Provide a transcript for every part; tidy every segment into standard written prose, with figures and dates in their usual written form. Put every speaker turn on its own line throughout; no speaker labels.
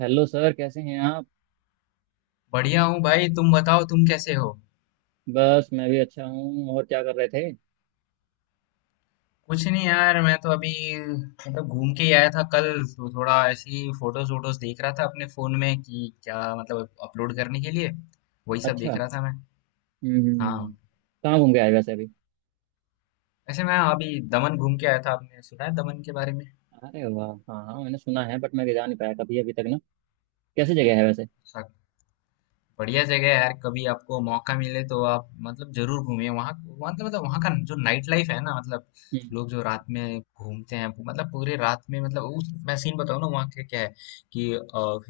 Hello sir, कैसे हैं आप?
बढ़िया हूँ भाई। तुम बताओ, तुम कैसे हो?
बस, मैं भी अच्छा हूँ। और क्या कर रहे थे?
कुछ नहीं यार, मैं तो अभी मतलब घूम के ही आया था कल। तो थोड़ा ऐसे ही फोटोज वोटोज देख रहा था अपने फोन में कि क्या मतलब अपलोड करने के लिए। वही सब देख
अच्छा।
रहा था मैं।
हम्म।
हाँ।
कहाँ घूम के आए वैसे अभी?
वैसे मैं अभी दमन घूम के आया था। आपने सुना है दमन के बारे
अरे वाह, हाँ हाँ, मैंने सुना है। बट मैं जा नहीं पाया कभी अभी तक ना। कैसी जगह है वैसे?
में? बढ़िया जगह है यार, कभी आपको मौका मिले तो आप मतलब जरूर घूमिए वहाँ। वहाँ तो मतलब वहाँ का जो नाइट लाइफ है ना मतलब
हम्म।
लोग जो रात में घूमते हैं मतलब पूरे रात में मतलब उस मैं सीन बताऊँ ना वहाँ का क्या है कि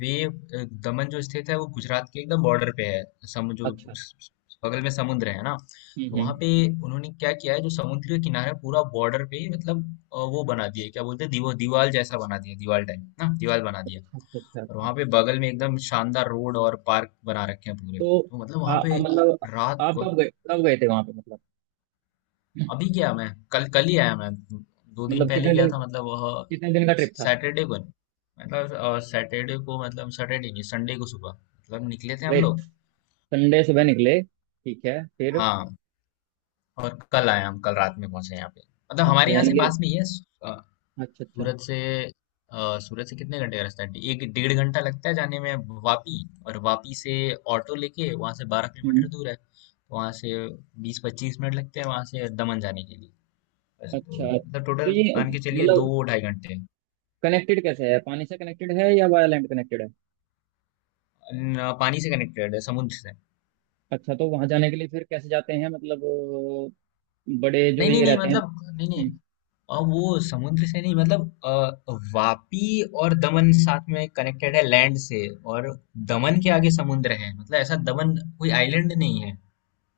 वे दमन जो स्थित है वो गुजरात के एकदम बॉर्डर पे है। समुद्र जो
अच्छा।
बगल में समुद्र है ना। तो वहाँ
हम्म।
पे उन्होंने क्या किया है जो समुद्र के किनारे पूरा बॉर्डर पे ही मतलब वो बना दिया है, क्या बोलते हैं दीवार जैसा बना दिया, दीवार टाइप ना, दीवार बना दिया।
अच्छा अच्छा
और
अच्छा
वहां पे बगल में एकदम शानदार रोड और पार्क बना रखे हैं पूरे,
तो,
तो मतलब
आ,
वहां
आ,
पे
मतलब
रात
आप
को।
कब गए, कब गए थे वहाँ पे मतलब?
अभी गया मैं। कल कल ही आया मैं। दो दिन
मतलब
पहले
कितने
गया
दिन,
था मतलब वह
कितने दिन का ट्रिप था?
सैटरडे को मतलब सैटरडे को मतलब सैटरडे नहीं संडे को सुबह मतलब निकले थे
गए।
हम लोग।
संडे सुबह निकले, ठीक है। फिर?
हाँ, और कल आए, हम कल रात में पहुंचे यहाँ पे। मतलब
अच्छा,
हमारे यहाँ
यानी
से
कि।
पास में ही है सूरत
अच्छा अच्छा।
से। सूरत से कितने घंटे का रास्ता है? एक डेढ़ घंटा लगता है जाने में वापी। और वापी से ऑटो लेके, वहां से 12 किलोमीटर
हम्म।
दूर है। वहां से 20-25 मिनट लगते हैं वहां से दमन जाने के लिए। बस, तो
अच्छा
मतलब
तो
टोटल
ये
मान के चलिए दो
मतलब
ढाई घंटे
कनेक्टेड कैसे है? पानी से कनेक्टेड है या वाया लैंड कनेक्टेड है?
पानी से कनेक्टेड है समुद्र से।
अच्छा, तो वहां जाने के लिए फिर कैसे जाते हैं मतलब बड़े जो
नहीं नहीं
ये
नहीं,
रहते हैं?
मतलब नहीं नहीं।
हम्म।
और वो समुद्र से नहीं मतलब वापी और दमन साथ में कनेक्टेड है लैंड से। और दमन के आगे समुद्र है, मतलब ऐसा दमन कोई आइलैंड नहीं है।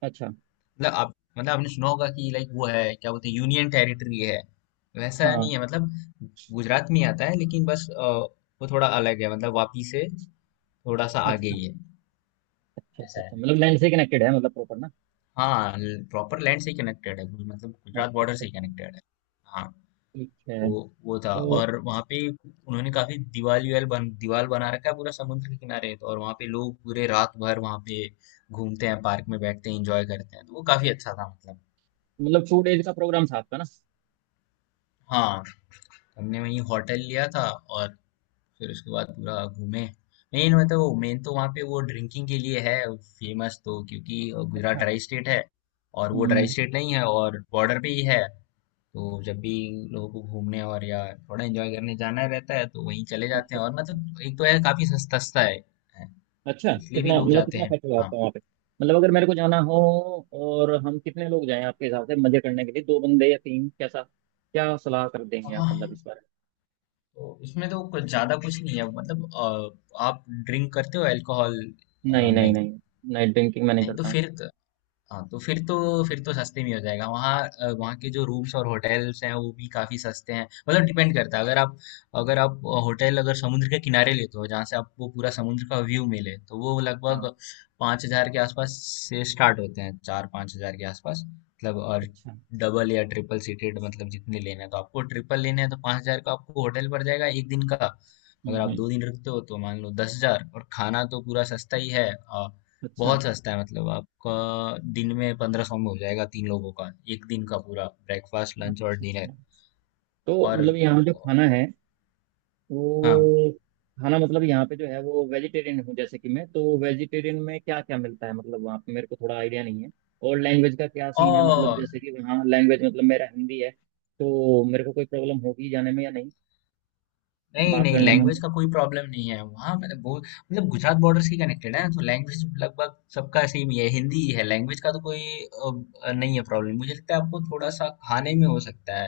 अच्छा,
मतलब आप मतलब आपने सुना होगा कि लाइक वो है क्या बोलते हैं यूनियन टेरिटरी है। वैसा नहीं
हाँ।
है मतलब गुजरात में ही आता है, लेकिन बस वो थोड़ा अलग है मतलब वापी से थोड़ा सा आगे
अच्छा
ही है।
अच्छा अच्छा।
ऐसा है।
अच्छा, मतलब लैंड से कनेक्टेड है मतलब प्रॉपर ना?
हाँ, प्रॉपर लैंड से कनेक्टेड है मतलब गुजरात
अच्छा
बॉर्डर
अच्छा
से
अच्छा।
कनेक्टेड है। हाँ।
ठीक है।
वो वो था।
तो
और वहाँ पे उन्होंने काफी दीवाल वीवाल बन दीवाल बना रखा है पूरा समुद्र के किनारे तो। और वहाँ पे लोग पूरे रात भर वहाँ पे घूमते हैं, पार्क में बैठते हैं, एंजॉय करते हैं, तो वो काफी अच्छा था मतलब।
मतलब 2 डेज का प्रोग्राम था आपका ना?
हाँ। हमने वहीं होटल लिया था और फिर उसके बाद पूरा घूमे। मेन तो वहाँ पे वो ड्रिंकिंग के लिए है फेमस, तो क्योंकि गुजरात
अच्छा।
ड्राई स्टेट है और वो ड्राई
हम्म।
स्टेट नहीं है और बॉर्डर पे ही है। तो जब भी लोगों को घूमने और या थोड़ा एंजॉय करने जाना रहता है तो वहीं चले जाते
अच्छा
हैं
अच्छा
और
अच्छा।
मतलब एक तो है काफी सस्ता सस्ता है,
अच्छा,
तो इसलिए भी
कितना
लोग
मतलब
जाते
कितना
हैं।
खर्च हुआ
हाँ।
आपका वहाँ पे? मतलब अगर मेरे को जाना हो, और हम कितने लोग जाएं आपके हिसाब से मजे करने के लिए, दो बंदे या तीन, कैसा, क्या सलाह कर देंगे आप
हाँ,
मतलब इस बारे में?
तो इसमें तो कुछ ज्यादा कुछ नहीं है मतलब आप ड्रिंक करते हो अल्कोहल?
नहीं नहीं
नहीं।
नहीं। नाइट ड्रिंकिंग मैं नहीं
नहीं, तो
करता हूँ।
फिर हाँ, तो फिर तो सस्ते में हो जाएगा वहाँ। वहाँ के जो रूम्स और होटल्स हैं वो भी काफी सस्ते हैं, मतलब डिपेंड करता है, अगर आप होटल अगर समुद्र के किनारे लेते हो जहाँ से आपको पूरा समुद्र का व्यू मिले तो वो लगभग
हाँ।
5 हजार के आसपास से स्टार्ट होते हैं, 4-5 हजार के आसपास मतलब। और
अच्छा।
डबल या ट्रिपल सीटेड मतलब जितने लेना है, तो आपको ट्रिपल लेना है तो पाँच हजार का आपको होटल पड़ जाएगा एक दिन का। अगर
हम्म
आप
हम्म।
2 दिन रुकते हो तो मान लो 10 हजार। और खाना तो पूरा सस्ता ही है।
अच्छा
बहुत सस्ता है मतलब। आपका दिन में 1500 में हो जाएगा 3 लोगों का, एक दिन का, पूरा ब्रेकफास्ट, लंच और
अच्छा
डिनर।
अच्छा। तो
और
मतलब यहाँ जो खाना है वो,
हाँ।
खाना मतलब यहाँ पे जो है वो, वेजिटेरियन हूँ जैसे कि मैं, तो वेजिटेरियन में क्या क्या मिलता है मतलब वहाँ पे, मेरे को थोड़ा आइडिया नहीं है। और लैंग्वेज का क्या सीन है मतलब,
और
जैसे कि वहाँ लैंग्वेज मतलब मेरा हिंदी है, तो मेरे को कोई प्रॉब्लम होगी जाने में या नहीं,
नहीं
बात
नहीं,
करने में?
लैंग्वेज का कोई प्रॉब्लम नहीं है वहाँ, मतलब बहुत। मतलब गुजरात बॉर्डर से कनेक्टेड है ना, तो लैंग्वेज लगभग सबका सेम ही है, हिंदी ही है, लैंग्वेज का तो कोई नहीं है प्रॉब्लम। मुझे लगता है आपको थोड़ा सा खाने में हो सकता है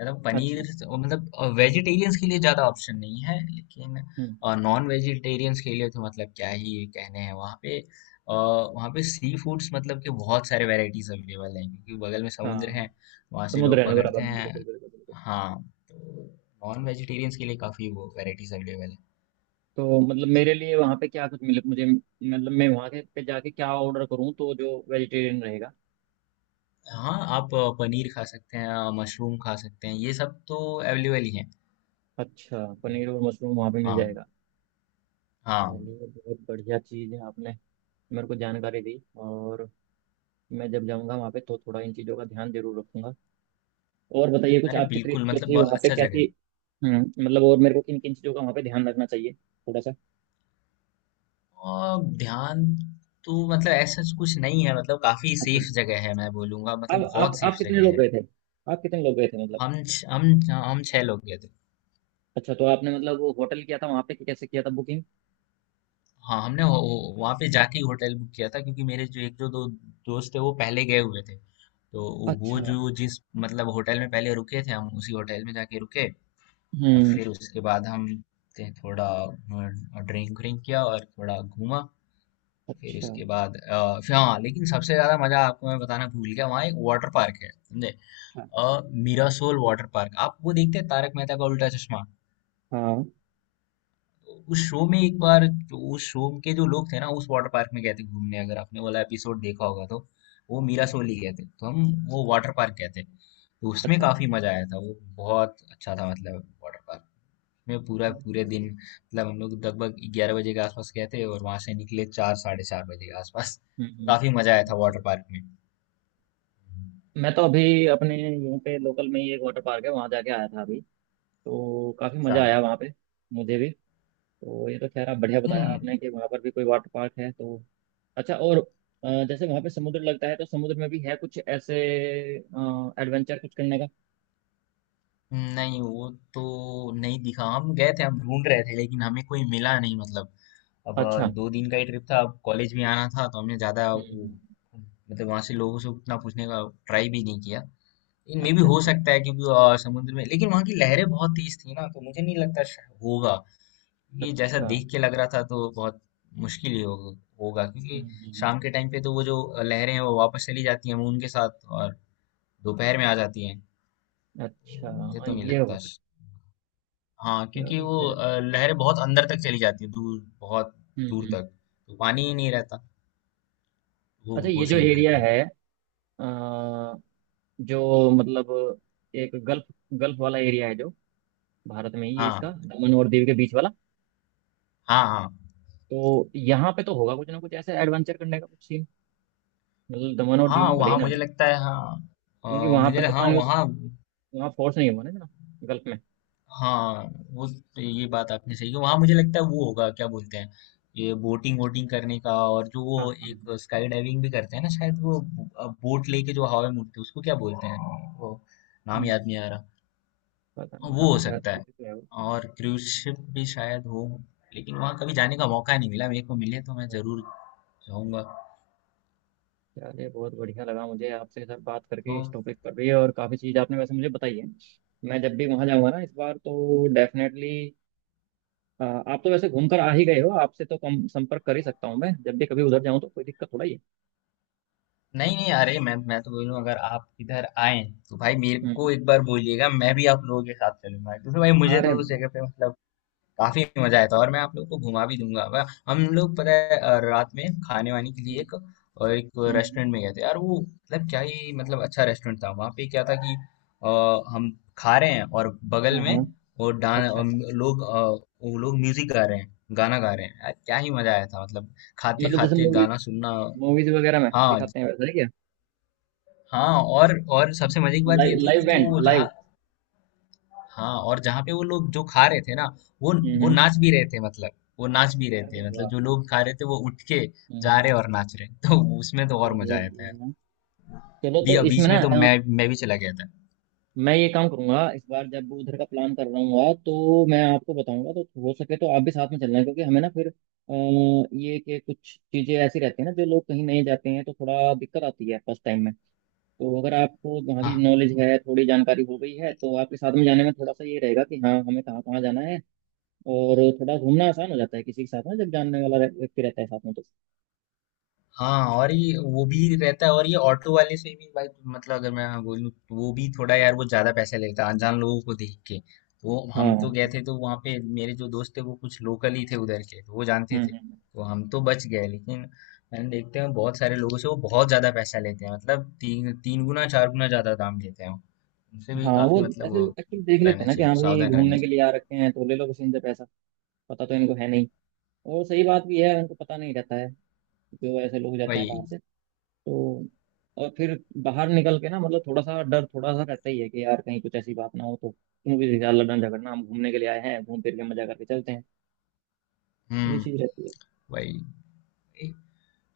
यार,
अच्छा।
और मतलब वेजिटेरियंस के लिए ज्यादा ऑप्शन नहीं है, लेकिन
हम्म।
नॉन वेजिटेरियंस के लिए तो मतलब क्या ही कहने हैं वहाँ पे। अ, वहाँ पे सी फूड्स मतलब कि बहुत सारे वैरायटीज अवेलेबल हैं क्योंकि बगल में समुद्र है,
हाँ।
वहाँ से
समुद्र
लोग
है ना
पकड़ते
बराबर में, बिल्कुल
हैं।
बिल्कुल बिल्कुल।
हाँ, तो नॉन वेजिटेरियंस के लिए काफी वो वैरायटीज अवेलेबल है।
तो मतलब मेरे लिए वहाँ पे क्या कुछ मिले मुझे मतलब, मैं वहाँ के पे जाके क्या ऑर्डर करूँ तो जो वेजिटेरियन रहेगा?
हाँ, आप पनीर खा सकते हैं, मशरूम खा सकते हैं, ये सब तो अवेलेबल ही है।
अच्छा, पनीर और मशरूम वहाँ पे मिल
हाँ।
जाएगा?
हाँ।
चलिए, बहुत बढ़िया चीज़ है, आपने मेरे को जानकारी दी। और मैं जब जाऊँगा वहाँ पे तो थोड़ा इन चीज़ों का ध्यान जरूर रखूंगा। और बताइए कुछ,
अरे
आपकी
बिल्कुल,
ट्रिप जो
मतलब
थी
बहुत
वहाँ पे
अच्छा जगह
कैसी?
है।
हम्म। मतलब, और मेरे को किन किन चीज़ों का वहाँ पे ध्यान रखना चाहिए थोड़ा सा?
ध्यान तो मतलब ऐसा कुछ नहीं है, मतलब काफी
अच्छा।
सेफ जगह है मैं बोलूंगा,
अब
मतलब बहुत
आप
सेफ
आप कितने
जगह
लोग
है।
गए थे? आप कितने लोग गए थे मतलब?
हम छ- हम हम 6 लोग गए थे।
अच्छा तो आपने मतलब वो होटल किया था वहाँ पे, कि कैसे किया था बुकिंग?
हाँ, हमने वहां पे जाके ही होटल बुक किया था क्योंकि मेरे जो एक जो 2 दोस्त थे वो पहले गए हुए थे, तो वो
अच्छा।
जो जिस मतलब होटल में पहले रुके थे, हम उसी होटल में जाके रुके और
हम्म।
फिर उसके बाद हम थे थोड़ा ड्रिंक व्रिंक किया और थोड़ा घूमा। फिर
अच्छा।
उसके बाद फिर हाँ, लेकिन सबसे ज्यादा मजा, आपको मैं बताना भूल गया, वहाँ एक वाटर पार्क है, समझे?
हाँ
मीरासोल वाटर पार्क। आप वो देखते हैं तारक मेहता का उल्टा चश्मा?
हाँ।
तो उस शो में एक बार उस शो के जो लोग थे ना, उस वाटर पार्क में गए थे घूमने, अगर आपने वाला एपिसोड देखा होगा तो वो मीरासोल ही गए थे, तो हम वो वाटर पार्क गए थे तो उसमें
अच्छा,
काफी मजा आया था। वो बहुत अच्छा था मतलब। वाटर पार्क में पूरा पूरे
बढ़िया।
दिन, मतलब हम लोग लगभग 11 बजे के आसपास गए थे और वहां से निकले चार, साढ़े 4 बजे के आसपास। तो काफी मजा आया था
अच्छा।
वाटर पार्क में।
मैं तो अभी अपने यहीं पे लोकल में ही एक वाटर पार्क है, वहाँ जाके आया था अभी। तो काफ़ी
अच्छा।
मज़ा आया वहाँ पे मुझे भी। तो ये तो खैर आप बढ़िया बताया
हम्म।
आपने कि वहाँ पर भी कोई वाटर पार्क है तो। अच्छा, और जैसे वहाँ पे समुद्र लगता है तो समुद्र में भी है कुछ ऐसे एडवेंचर कुछ करने का?
नहीं, वो तो नहीं दिखा, हम गए थे, हम ढूंढ रहे थे लेकिन हमें कोई मिला नहीं, मतलब अब
अच्छा।
2 दिन का ही ट्रिप था, अब कॉलेज भी आना था तो हमने ज्यादा वो
हम्म।
मतलब वहां से लोगों से उतना पूछने का ट्राई भी नहीं किया। लेकिन मे भी
अच्छा
हो
अच्छा अच्छा।
सकता है क्योंकि समुद्र में, लेकिन वहां की लहरें बहुत तेज थी ना, तो मुझे नहीं लगता होगा। ये जैसा
अच्छा।
देख के लग रहा था तो बहुत मुश्किल ही होगा होगा क्योंकि
हम्म।
शाम
हम्म।
के टाइम पे तो वो जो लहरें हैं वो वापस चली जाती हैं उनके साथ और दोपहर में आ जाती हैं। तो
अच्छा,
मुझे
हाँ,
तो नहीं
ये हो
लगता।
सकता
हाँ,
है।
क्योंकि
चलो
वो
खैर।
लहरें बहुत अंदर तक चली जाती है, दूर, बहुत दूर
हम्म।
तक, तो पानी ही नहीं रहता, वो
अच्छा,
वो
ये जो
सीन
एरिया
रहता है।
है, अ, जो मतलब एक गल्फ, गल्फ वाला एरिया है जो भारत में ही है इसका,
हाँ।
दमन और दीव के बीच वाला।
हाँ। हाँ।
तो यहाँ पे तो होगा कुछ ना कुछ ऐसे एडवेंचर करने का कुछ सीन, मतलब दमन और दीव
हाँ
में भले ही
वहाँ
ना
मुझे
हो।
लगता है, हाँ
क्योंकि वहां पर
मुझे
तो
हाँ
पानी उस,
वहाँ
वहाँ फोर्स नहीं हुआ ना इतना, गल्फ में।
हाँ। वो, ये बात आपने सही की, वहाँ मुझे लगता है वो होगा, क्या बोलते हैं ये बोटिंग वोटिंग करने का, और जो
हाँ
वो
हाँ हाँ।
एक स्काई डाइविंग भी करते हैं ना शायद, वो बोट लेके जो हवा में उड़ते हैं उसको क्या बोलते हैं वो, नाम
हम्म।
याद नहीं आ रहा।
पता
हाँ,
नहीं,
वो
हाँ
हो
है
सकता
वो,
है।
तो है वो।
और क्रूज शिप भी शायद हो। लेकिन वहाँ कभी जाने का मौका नहीं मिला मेरे को, मिले तो मैं जरूर
हम्म।
जाऊंगा।
चलिए, बहुत बढ़िया लगा मुझे आपसे सर बात
तो
करके इस टॉपिक पर भी, और काफ़ी चीज़ आपने वैसे मुझे बताई है। मैं जब भी वहाँ जाऊँगा ना इस बार, तो डेफिनेटली। आप तो वैसे घूमकर आ ही गए हो, आपसे तो कम संपर्क कर ही सकता हूँ मैं जब भी कभी उधर जाऊँ, तो कोई दिक्कत थोड़ा ही है।
नहीं नहीं, अरे मैं तो बोलूँ अगर आप इधर आए तो भाई मेरे
हम्म।
को एक बार बोलिएगा, मैं भी आप लोगों के साथ चलूंगा क्योंकि भाई मुझे
अरे
तो उस
वाह।
जगह पे मतलब काफी मजा आया था। और मैं आप लोग को घुमा भी दूंगा। हम लोग, पता है, रात में खाने वाने के लिए
हम्म।
एक और एक रेस्टोरेंट
हम्म।
में गए थे यार, वो मतलब क्या ही मतलब, अच्छा रेस्टोरेंट था वहां पे, क्या था कि अ, हम खा रहे हैं और बगल
हाँ
में
हाँ।
वो डांस
अच्छा।
लोग वो लोग म्यूजिक गा रहे हैं, गाना गा रहे हैं यार, क्या ही मजा आया था मतलब खाते
मतलब जैसे
खाते
मूवीज
गाना सुनना।
मूवीज वगैरह में
हाँ ज-
दिखाते हैं वैसा है क्या?
हाँ, और सबसे मजे की बात
लाइव,
ये थी
लाइव
कि
बैंड,
जो
लाइव।
जहाँ हाँ और जहाँ पे वो लोग जो खा रहे थे ना वो वो
हम्म।
नाच भी रहे थे मतलब वो नाच भी रहे
अरे
थे, मतलब
वाह।
जो लोग खा रहे थे वो उठ के
हम्म।
जा
हम्म।
रहे और नाच रहे, तो उसमें तो और
बढ़िया
मजा आया था यार।
बढ़िया। चलो तो इसमें
बीच में तो
ना,
मैं भी चला गया था।
मैं ये काम करूंगा, इस बार जब उधर का प्लान कर रहा हूँ तो मैं आपको बताऊंगा, तो हो सके तो आप भी साथ में चलना है। क्योंकि हमें ना फिर ये कि कुछ चीजें ऐसी रहती है ना, जो लोग कहीं नहीं जाते हैं तो थोड़ा दिक्कत आती है फर्स्ट टाइम में। तो अगर आपको वहाँ की
हाँ।
नॉलेज है, थोड़ी जानकारी हो गई है, तो आपके साथ में जाने में थोड़ा सा ये रहेगा कि हाँ, हमें कहाँ कहाँ जाना है। और थोड़ा घूमना आसान हो जाता है किसी के साथ में जब जानने वाला व्यक्ति रहता है साथ में तो।
हाँ, और ये वो भी रहता है और ये ऑटो वाले से भी भाई, मतलब अगर मैं बोलूँ तो वो भी थोड़ा यार, वो ज्यादा पैसे लेता है अनजान लोगों को देख के। तो
हाँ।
हम तो गए थे, तो वहाँ पे मेरे जो दोस्त थे वो कुछ लोकल ही थे उधर के, तो वो जानते थे,
हम्म।
तो हम तो बच गए, लेकिन मैंने देखते हैं बहुत सारे लोगों से वो बहुत ज्यादा पैसा लेते हैं, मतलब तीन तीन गुना, चार गुना ज्यादा दाम लेते हैं वो। उनसे भी
हाँ, वो
काफी मतलब
ऐसे
वो
एक्चुअली देख लेते
रहना
हैं ना कि
चाहिए,
हाँ भाई,
सावधान रहना
घूमने के
चाहिए।
लिए आ रखे हैं तो ले लो किसी, इनसे पैसा। पता तो इनको है नहीं। और सही बात भी है, उनको पता नहीं रहता है। जो ऐसे लोग जाते हैं
वही।
बाहर से। तो। और फिर, बाहर निकल के ना मतलब थोड़ा सा डर थोड़ा सा रहता ही है कि यार कहीं कुछ ऐसी बात ना हो तो। क्योंकि यार, लड़ना झगड़ना, हम घूमने के लिए आए हैं, घूम फिर के मजा करके चलते हैं। ये
हम्म।
चीज रहती है।
वही।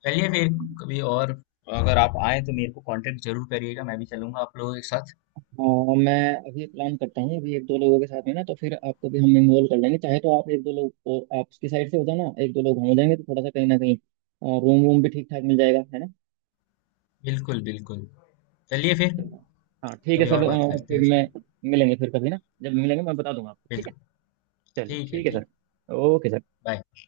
चलिए फिर, कभी और अगर आप आए तो मेरे को कांटेक्ट जरूर करिएगा, मैं भी चलूंगा आप लोगों के साथ।
और मैं अभी प्लान करता हूँ, अभी एक दो लोगों के साथ में ना, तो फिर आपको भी हम इन्वॉल्व कर लेंगे। चाहे तो आप एक दो लोग, और आपकी साइड से हो जाना एक दो लोग, हम हो जाएंगे तो थोड़ा सा कहीं ना कहीं रूम वूम भी ठीक ठाक मिल जाएगा, है ना?
बिल्कुल बिल्कुल। चलिए फिर।
चलो। हाँ ठीक है
कभी
सर,
और बात करते
फिर
हैं।
मैं मिलेंगे फिर कभी ना, जब मिलेंगे मैं बता दूंगा आपको, ठीक है?
बिल्कुल।
चलिए,
ठीक है,
ठीक है
ठीक।
Sir, okay sir.
बाय।